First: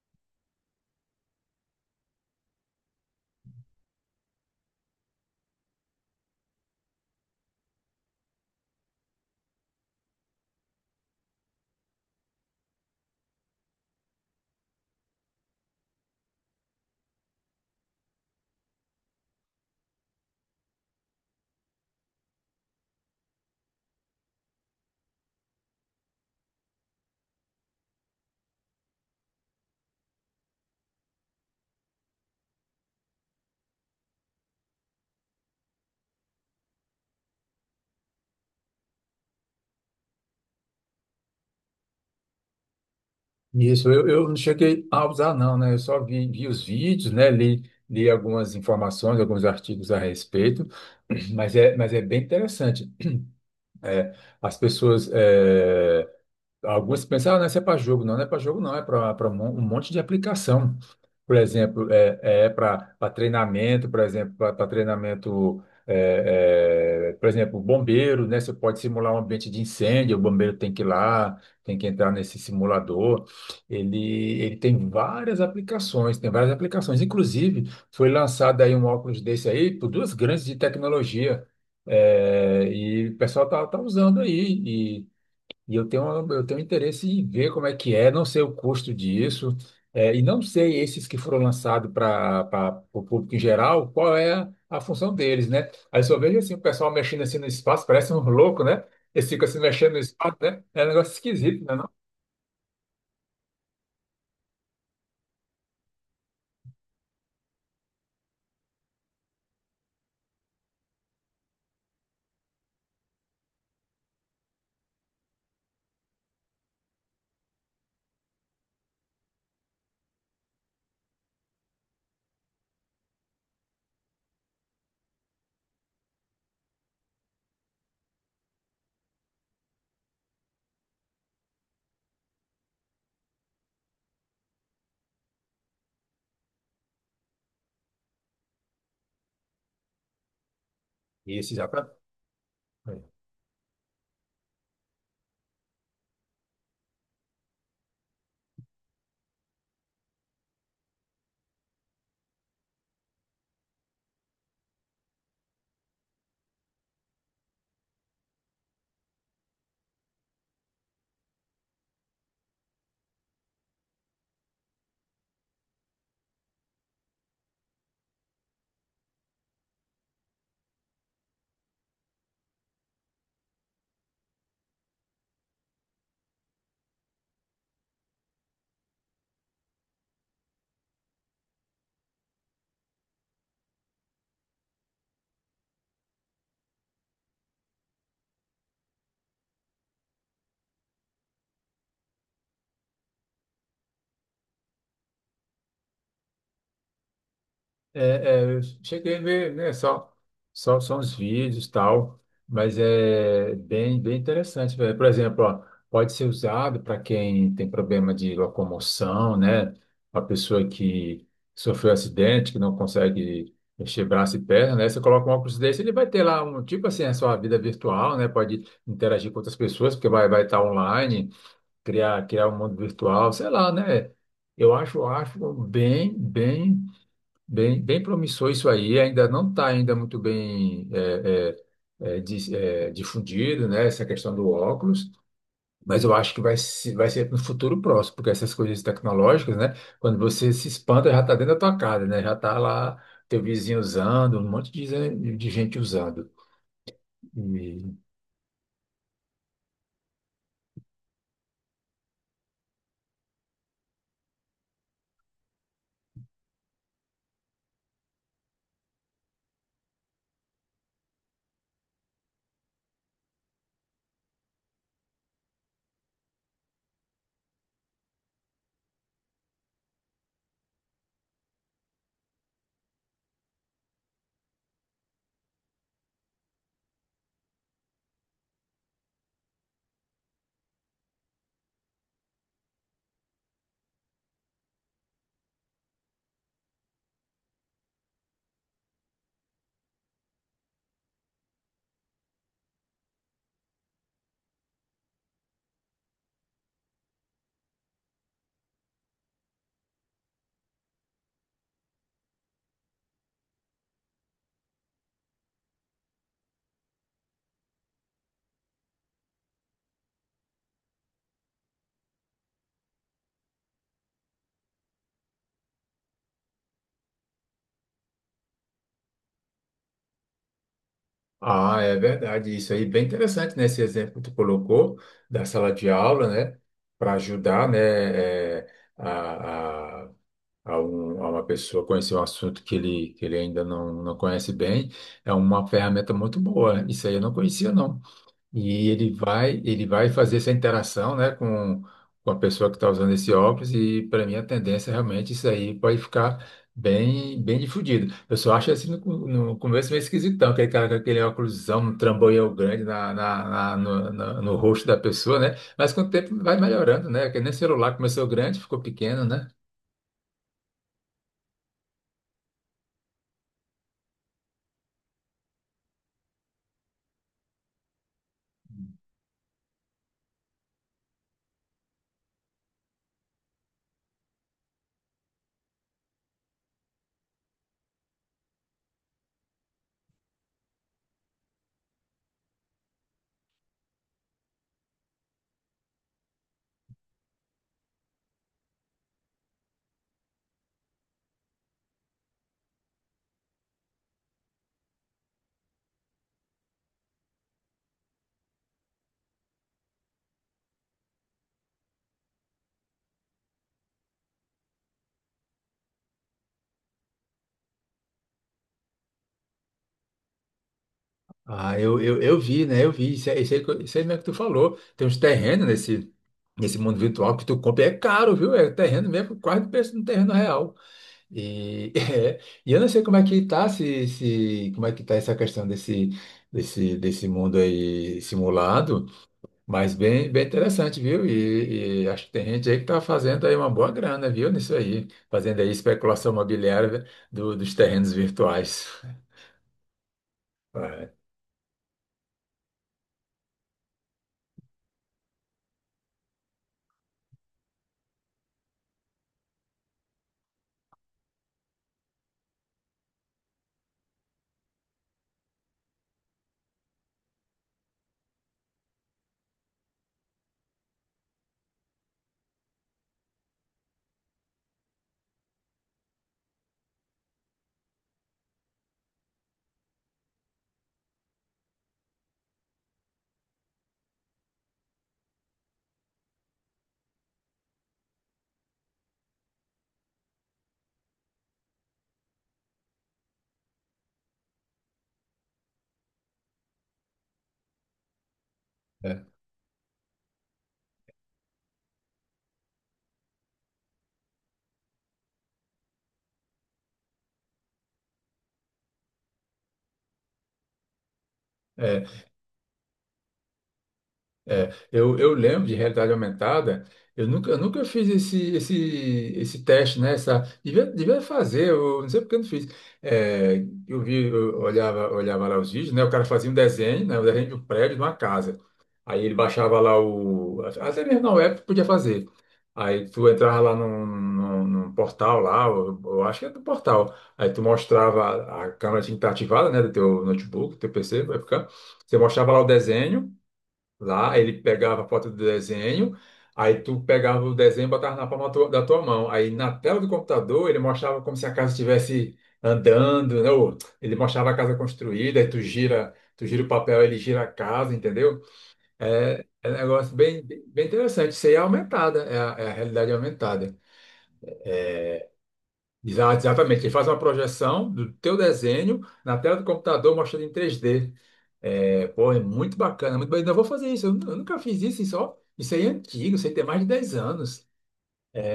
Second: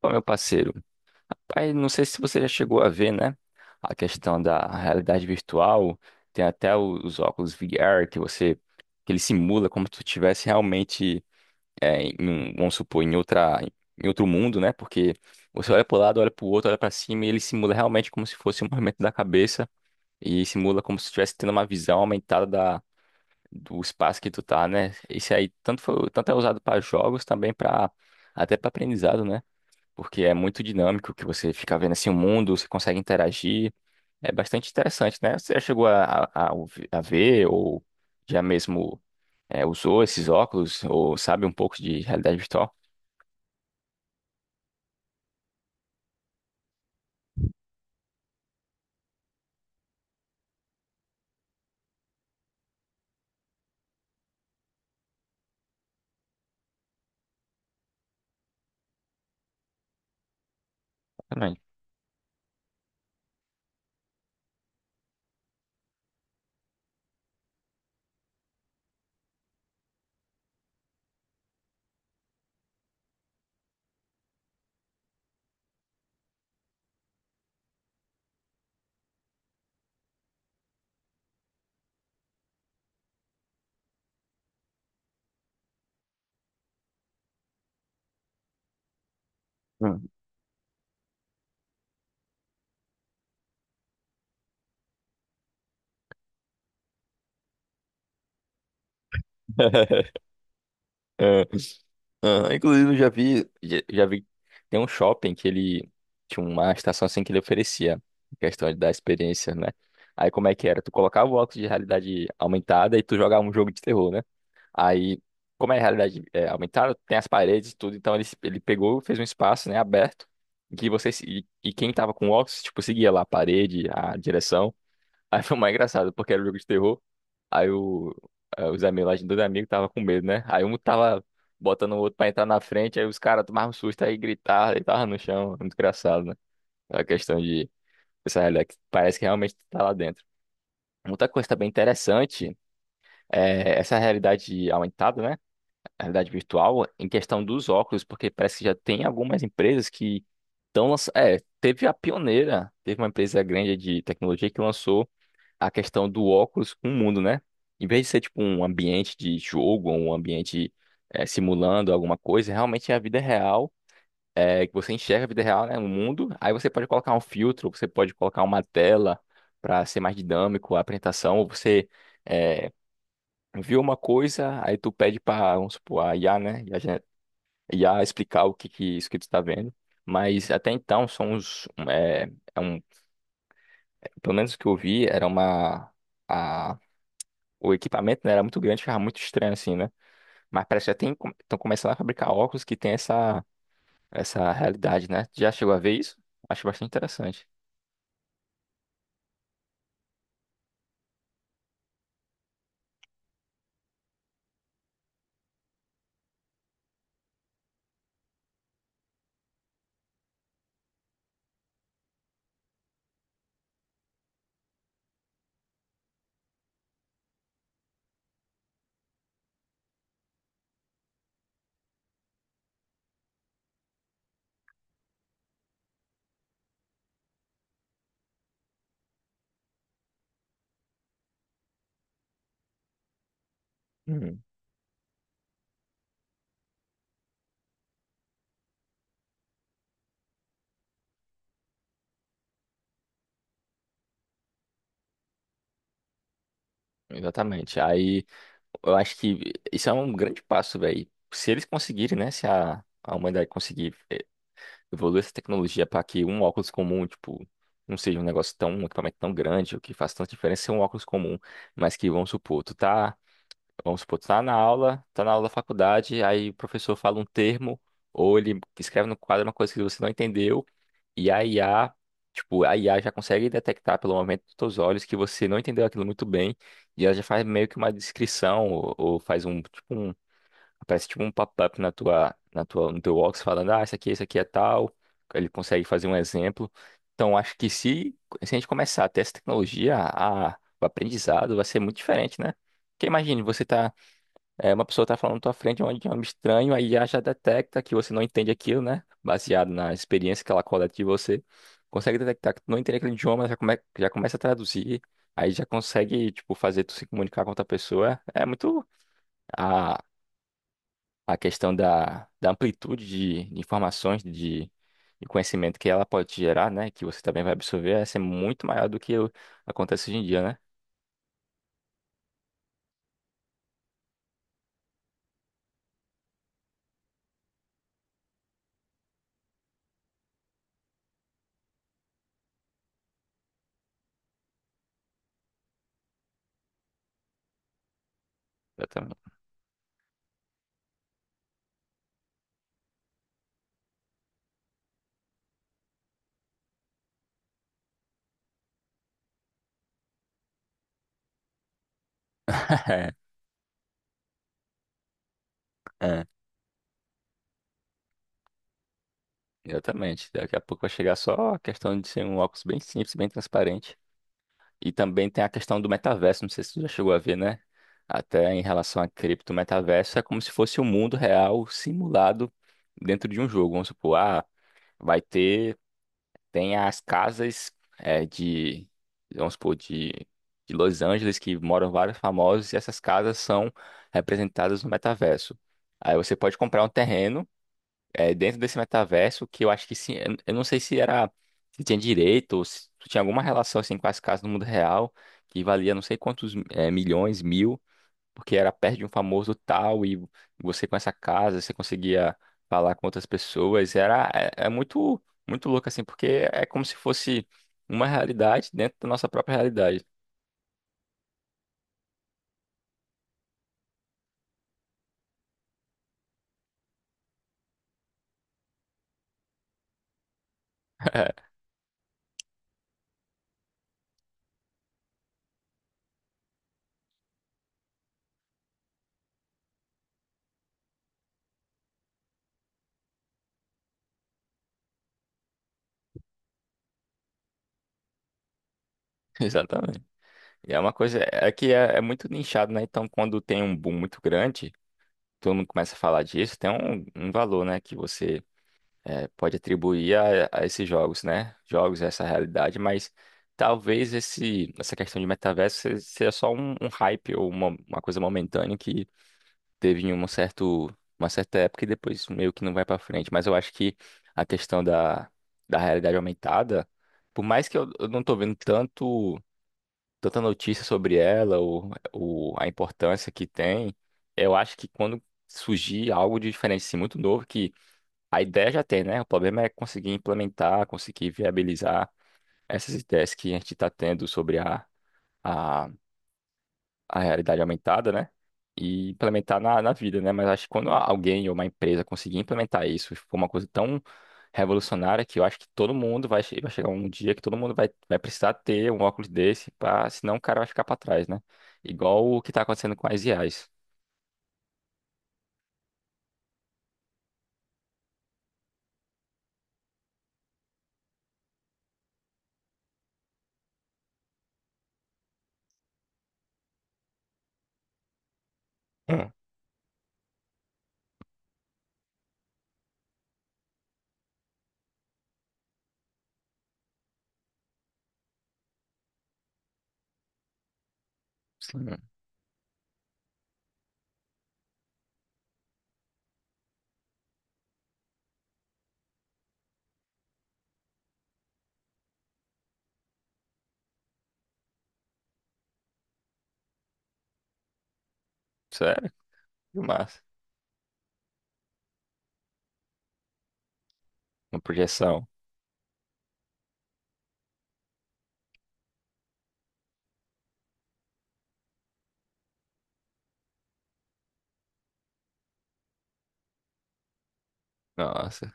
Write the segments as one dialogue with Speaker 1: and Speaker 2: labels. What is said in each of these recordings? Speaker 1: Bom, meu parceiro, aí não sei se você já chegou a ver, né? A questão da realidade virtual, tem até os óculos VR que você, que ele simula como se tu estivesse realmente, vamos supor, em outro mundo, né? Porque você olha para o lado, olha para o outro, olha para cima e ele simula realmente como se fosse um movimento da cabeça e simula como se estivesse tendo uma visão aumentada da, do espaço que tu tá, né? Isso aí tanto, tanto é usado para jogos também para até para aprendizado, né? Porque é muito dinâmico que você fica vendo assim o mundo, você consegue interagir. É bastante interessante, né? Você já chegou a, a ver ou já mesmo usou esses óculos ou sabe um pouco de realidade virtual?
Speaker 2: Isso, eu não cheguei a usar, não, né? Eu só vi os vídeos, né? Li algumas informações, alguns artigos a respeito, mas é bem interessante. As pessoas alguns pensam, ah, não, isso é para jogo. Não, não é para jogo, não. É para um monte de aplicação. Por
Speaker 1: Também.
Speaker 2: exemplo, é para treinamento, por exemplo, para treinamento, por exemplo, bombeiro, né? Você pode simular um ambiente de incêndio, o bombeiro tem que ir lá, tem que entrar nesse simulador. Ele tem várias aplicações, tem várias aplicações. Inclusive, foi lançado aí um óculos desse aí por duas grandes de tecnologia. É, e o pessoal tá usando aí e eu tenho interesse em ver como é que é, não sei o custo disso,
Speaker 1: Hum.
Speaker 2: é, e não sei esses que foram lançados para o público em geral, qual é a função deles, né? Aí só vejo assim, o pessoal mexendo assim no espaço, parece um louco, né? Eles ficam se mexendo no espaço, né? É um negócio
Speaker 1: É,
Speaker 2: esquisito, né? Não?
Speaker 1: é, inclusive, eu já vi, tem um shopping que ele tinha uma estação assim que ele oferecia, questão da experiência, né? Aí como é que era? Tu colocava o óculos de realidade aumentada e tu jogava um jogo de terror, né? Aí, como é realidade aumentada, tem as paredes e tudo, então ele pegou, fez um espaço, né, aberto, em que você, e, quem tava com óculos, tipo, seguia lá a parede, a direção. Aí foi mais engraçado, porque era um jogo de terror. Aí o, os amigos lá, de dois amigos, tava com medo, né? Aí um tava botando o outro pra entrar na frente, aí os caras tomavam um susto, aí gritavam, e tava no chão. Muito engraçado, né? A questão de essa realidade que parece que realmente tá lá dentro. Outra coisa
Speaker 2: Esse já
Speaker 1: também
Speaker 2: para.
Speaker 1: interessante é essa realidade aumentada, né? A realidade virtual em questão dos óculos, porque parece que já tem algumas empresas que estão lançando. É, teve a pioneira, teve uma empresa grande de tecnologia que lançou a questão do óculos com o mundo, né? Em vez de ser tipo um ambiente de jogo, um ambiente simulando alguma coisa, realmente é a vida real. É, que você enxerga a vida real, né, no mundo, aí você pode colocar um filtro, você pode colocar uma tela para ser mais dinâmico a apresentação, ou você é, viu uma coisa, aí tu pede para, vamos supor, a IA, né? IA explicar o que, que isso que tu está vendo. Mas até então são os um, é, é um, pelo menos o que eu vi era a, o equipamento né, era muito grande, ficava muito estranho assim, né? Mas parece que já tem estão começando a fabricar óculos que tem essa realidade, né? Tu já chegou a ver isso? Acho bastante interessante.
Speaker 2: É, eu cheguei a ver, né, só uns vídeos e tal, mas é bem interessante, velho. Por exemplo, ó, pode ser usado para quem tem problema de locomoção, né? A pessoa que sofreu acidente, que não consegue mexer braço e perna, né? Você coloca um óculos desse, ele vai ter lá um, tipo assim, a sua vida virtual, né? Pode interagir com outras pessoas, porque vai estar online, criar um mundo virtual, sei lá, né? Eu acho bem, bem bem promissor isso aí, ainda não está ainda muito bem difundido, né, essa questão
Speaker 1: Uhum.
Speaker 2: do óculos, mas eu acho que vai ser no futuro próximo, porque essas coisas tecnológicas, né, quando você se espanta, já está dentro da tua casa, né, já está lá teu vizinho usando, um monte de, de gente usando.
Speaker 1: Exatamente.
Speaker 2: E-
Speaker 1: Aí eu acho que isso é um grande passo, velho. Se eles conseguirem, né? Se a humanidade conseguir evoluir essa tecnologia para que um óculos comum, tipo, não seja um negócio tão, um equipamento tão grande, o que faz tanta diferença ser um óculos comum, mas que, vamos supor, tu tá, vamos supor, tu tá na aula da faculdade, aí o professor fala um termo, ou ele escreve no quadro uma coisa que você não entendeu, e a IA, tipo, a IA já consegue detectar pelo momento dos teus olhos que você não entendeu aquilo muito bem, e ela já faz meio que uma descrição, ou faz um, tipo, aparece tipo um pop-up no teu Box falando, ah, isso aqui é tal. Ele consegue fazer um exemplo. Então, acho que se a gente começar a ter essa tecnologia, a, o aprendizado vai ser muito diferente, né? Porque imagine, você tá, uma pessoa tá falando na tua frente onde é um estranho, aí já detecta que você não entende aquilo, né? Baseado na experiência que ela coleta de você. Consegue detectar que tu não entende aquele idioma, já começa a traduzir. Aí já consegue, tipo, fazer tu se comunicar com outra pessoa. É muito. A, a questão da amplitude de informações, de conhecimento que ela pode te gerar, né? Que você também vai absorver, essa é ser muito maior do que acontece hoje em dia, né?
Speaker 2: Ah, é verdade, isso aí, bem interessante, né, esse exemplo que tu colocou da sala de aula, né, para ajudar, né, é, a, a- a uma pessoa conhecer um assunto que que ele ainda não conhece bem, é uma ferramenta muito boa. Isso aí eu não conhecia, não. E
Speaker 1: Exatamente.
Speaker 2: ele vai fazer essa interação, né, com a pessoa que está usando esse óculos, e para mim a tendência é realmente isso aí pode ficar bem difundido. Eu só acho assim no começo meio esquisitão, aquele cara com aquele óculosão, um trambolhão grande na, na, na- no, na- no rosto da pessoa, né? Mas com o
Speaker 1: É,
Speaker 2: tempo vai melhorando, né? Porque nem celular começou grande, ficou pequeno, né?
Speaker 1: exatamente. Daqui a pouco vai chegar só a questão de ser um óculos bem simples, bem transparente. E também tem a questão do metaverso, não sei se tu já chegou a ver, né? Até em relação a cripto, o metaverso é como se fosse o mundo real simulado dentro de um jogo. Vamos supor, ah, vai ter tem as casas de, vamos supor, de Los Angeles, que moram vários famosos, e essas casas são representadas no metaverso. Aí você pode comprar um terreno dentro desse metaverso, que eu acho que sim, eu não sei se era, se tinha direito, ou se tinha alguma relação assim, com as casas no mundo real, que valia não sei quantos milhões, mil, porque era perto de um famoso tal e você com essa casa, você conseguia falar com outras pessoas, era muito muito louco assim, porque é como se fosse uma realidade dentro da nossa própria realidade.
Speaker 2: Ah, eu vi, né? Eu vi. Isso aí, isso aí mesmo que tu falou. Tem uns terrenos nesse mundo virtual que tu compra. É caro, viu? É terreno mesmo, quase o preço de um terreno real. E, é, e eu não sei como é que tá, se, como é que tá essa questão desse mundo aí simulado, mas bem interessante, viu? E acho que tem gente aí que tá fazendo aí uma boa grana, viu? Nisso aí. Fazendo aí especulação imobiliária dos terrenos virtuais.
Speaker 1: Exatamente. E é uma coisa que é muito nichado, né? Então, quando tem um boom muito grande, todo mundo começa a falar disso, tem um valor, né, que você pode atribuir a esses jogos, né? Jogos, essa realidade, mas talvez essa questão de metaverso seja só um hype ou uma coisa momentânea que teve em uma certa época e depois meio que não vai pra frente. Mas eu acho que a questão da, da realidade aumentada, por mais que eu não tô vendo tanto, tanta notícia sobre ela ou a importância que tem, eu acho que quando surgir algo de diferente, assim, muito novo, que a ideia já tem, né? O problema é conseguir implementar, conseguir viabilizar essas ideias que a gente está tendo sobre a, a realidade aumentada, né? E
Speaker 2: É,
Speaker 1: implementar na vida, né? Mas acho que quando alguém ou uma empresa conseguir implementar isso, for uma coisa tão revolucionária que eu acho que todo mundo vai chegar um dia que todo mundo vai precisar ter um óculos desse, senão o cara vai ficar para trás, né?
Speaker 2: é.
Speaker 1: Igual o que está acontecendo com as IAs.
Speaker 2: É, eu lembro de realidade aumentada, eu nunca fiz esse teste, né? Essa, devia fazer, eu não sei porque eu não fiz. É, eu vi, eu olhava lá os vídeos, né? O cara fazia um desenho, né? O desenho de um prédio, de uma casa. Aí
Speaker 1: Hum,
Speaker 2: ele baixava lá o. Até mesmo na web tu podia fazer. Aí tu entrava lá num portal lá, eu acho que é do portal. Aí tu mostrava, a câmera tinha que estar ativada, né? Do teu notebook, do teu PC, vai ficar.
Speaker 1: sim.
Speaker 2: Você mostrava lá o desenho. Lá ele pegava a foto do desenho, aí tu pegava o desenho e botava na da tua mão. Aí na tela do computador ele mostrava como se a casa estivesse andando, né? Ou ele mostrava a casa construída, aí tu gira o papel, ele gira a casa, entendeu?
Speaker 1: Sério?
Speaker 2: É, é um
Speaker 1: Que
Speaker 2: negócio
Speaker 1: massa.
Speaker 2: bem bem interessante. Isso aí é aumentada, é é a realidade aumentada.
Speaker 1: Uma projeção.
Speaker 2: Exatamente, ele faz uma projeção do teu desenho na tela do computador mostrando em 3D. É, pô, é muito bacana, muito bacana. Eu vou fazer isso, eu nunca fiz isso, isso, ó, isso aí é antigo, isso aí tem mais de 10 anos.
Speaker 1: Nossa.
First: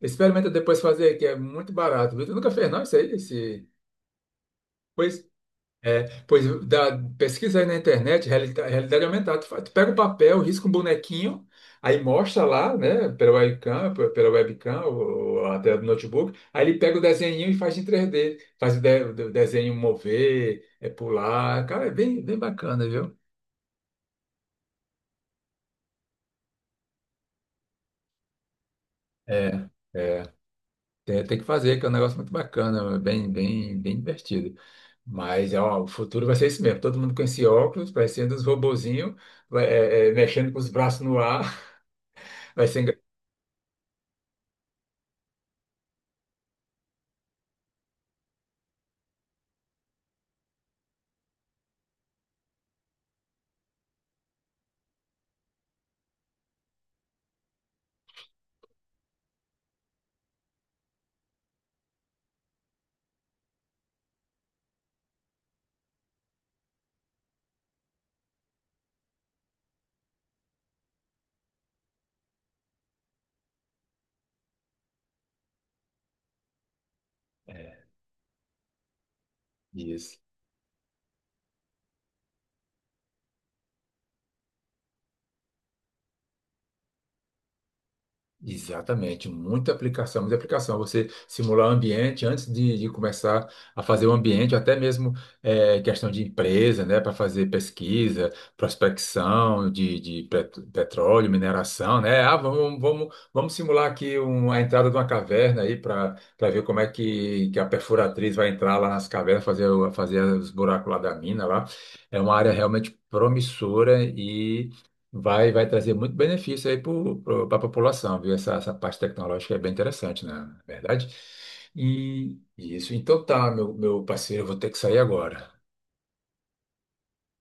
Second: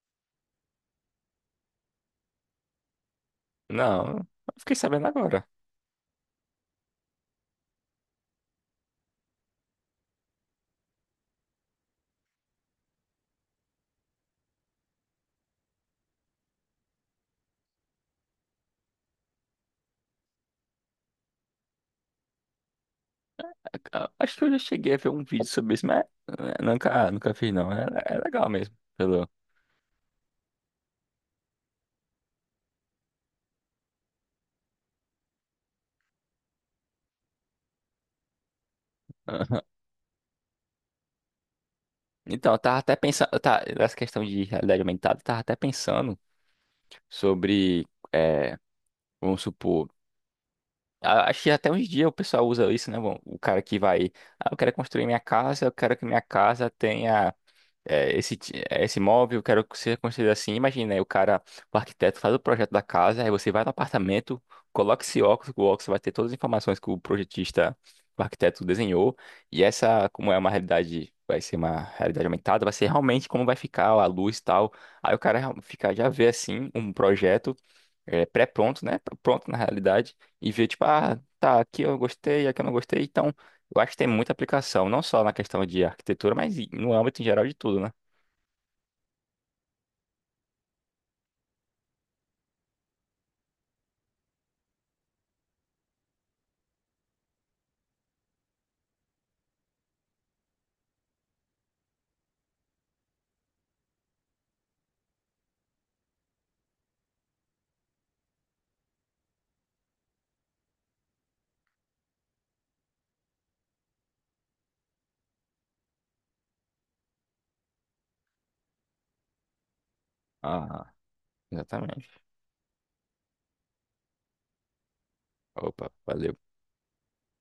Speaker 2: Experimenta depois fazer, que é muito barato. Viu? Tu nunca fez, não, isso aí? Esse...
Speaker 1: Não, eu fiquei sabendo
Speaker 2: Pois
Speaker 1: agora.
Speaker 2: é, pois dá, pesquisa aí na internet, realidade aumentada. Tu pega o papel, risca um bonequinho, aí mostra lá, né, pela webcam, pela webcam ou a tela do notebook, aí ele pega o desenho e faz em 3D, faz o desenho mover, é pular, cara, é bem bacana, viu?
Speaker 1: Ah, acho que eu já cheguei a ver um vídeo sobre isso, mas nunca, nunca fiz, não. É, é legal mesmo. Pelo.
Speaker 2: É, é. Tem que fazer, que é um negócio muito bacana, bem divertido. Mas ó, o futuro vai ser isso mesmo. Todo mundo com esse óculos, parecendo uns robozinhos, mexendo com os braços no ar.
Speaker 1: Então, eu
Speaker 2: Vai
Speaker 1: tava
Speaker 2: ser
Speaker 1: até pensando. Tá, essa questão de realidade aumentada, eu tava até pensando sobre. eh, Vamos supor. Acho que até uns dias o pessoal usa isso, né? Bom, o cara que vai. Ah, eu quero construir minha casa, eu quero que minha casa tenha. Esse imóvel, eu quero que você construído assim. Imagina, aí o cara, o arquiteto faz o projeto da casa, aí você vai no apartamento, coloca esse óculos, o óculos vai ter todas as informações que o projetista, o arquiteto desenhou, e essa, como é uma realidade, vai ser uma realidade aumentada, vai ser realmente como vai ficar a luz e tal. Aí o cara fica, já vê assim, um projeto
Speaker 2: é,
Speaker 1: pré-pronto, né? Pronto na realidade,
Speaker 2: isso.
Speaker 1: e vê tipo, ah, tá, aqui eu gostei, aqui eu não gostei, então. Eu acho que tem muita aplicação, não só na questão de arquitetura, mas no âmbito em geral de tudo, né?
Speaker 2: Exatamente, muita aplicação, muita aplicação. Você simular o ambiente antes de começar a fazer o ambiente, até mesmo questão de empresa, né, para fazer pesquisa, prospecção de, petróleo, mineração, né? Ah, vamos simular aqui a entrada de uma caverna aí para para ver como é que a perfuratriz vai entrar lá nas cavernas, fazer, fazer os buracos lá da mina lá. É uma área realmente promissora. Vai trazer muito benefício aí para a população, viu? Essa parte tecnológica é bem interessante, né? Na
Speaker 1: Ah,
Speaker 2: verdade.
Speaker 1: exatamente.
Speaker 2: E isso, então tá, meu parceiro, eu vou ter que sair agora.
Speaker 1: Opa, valeu.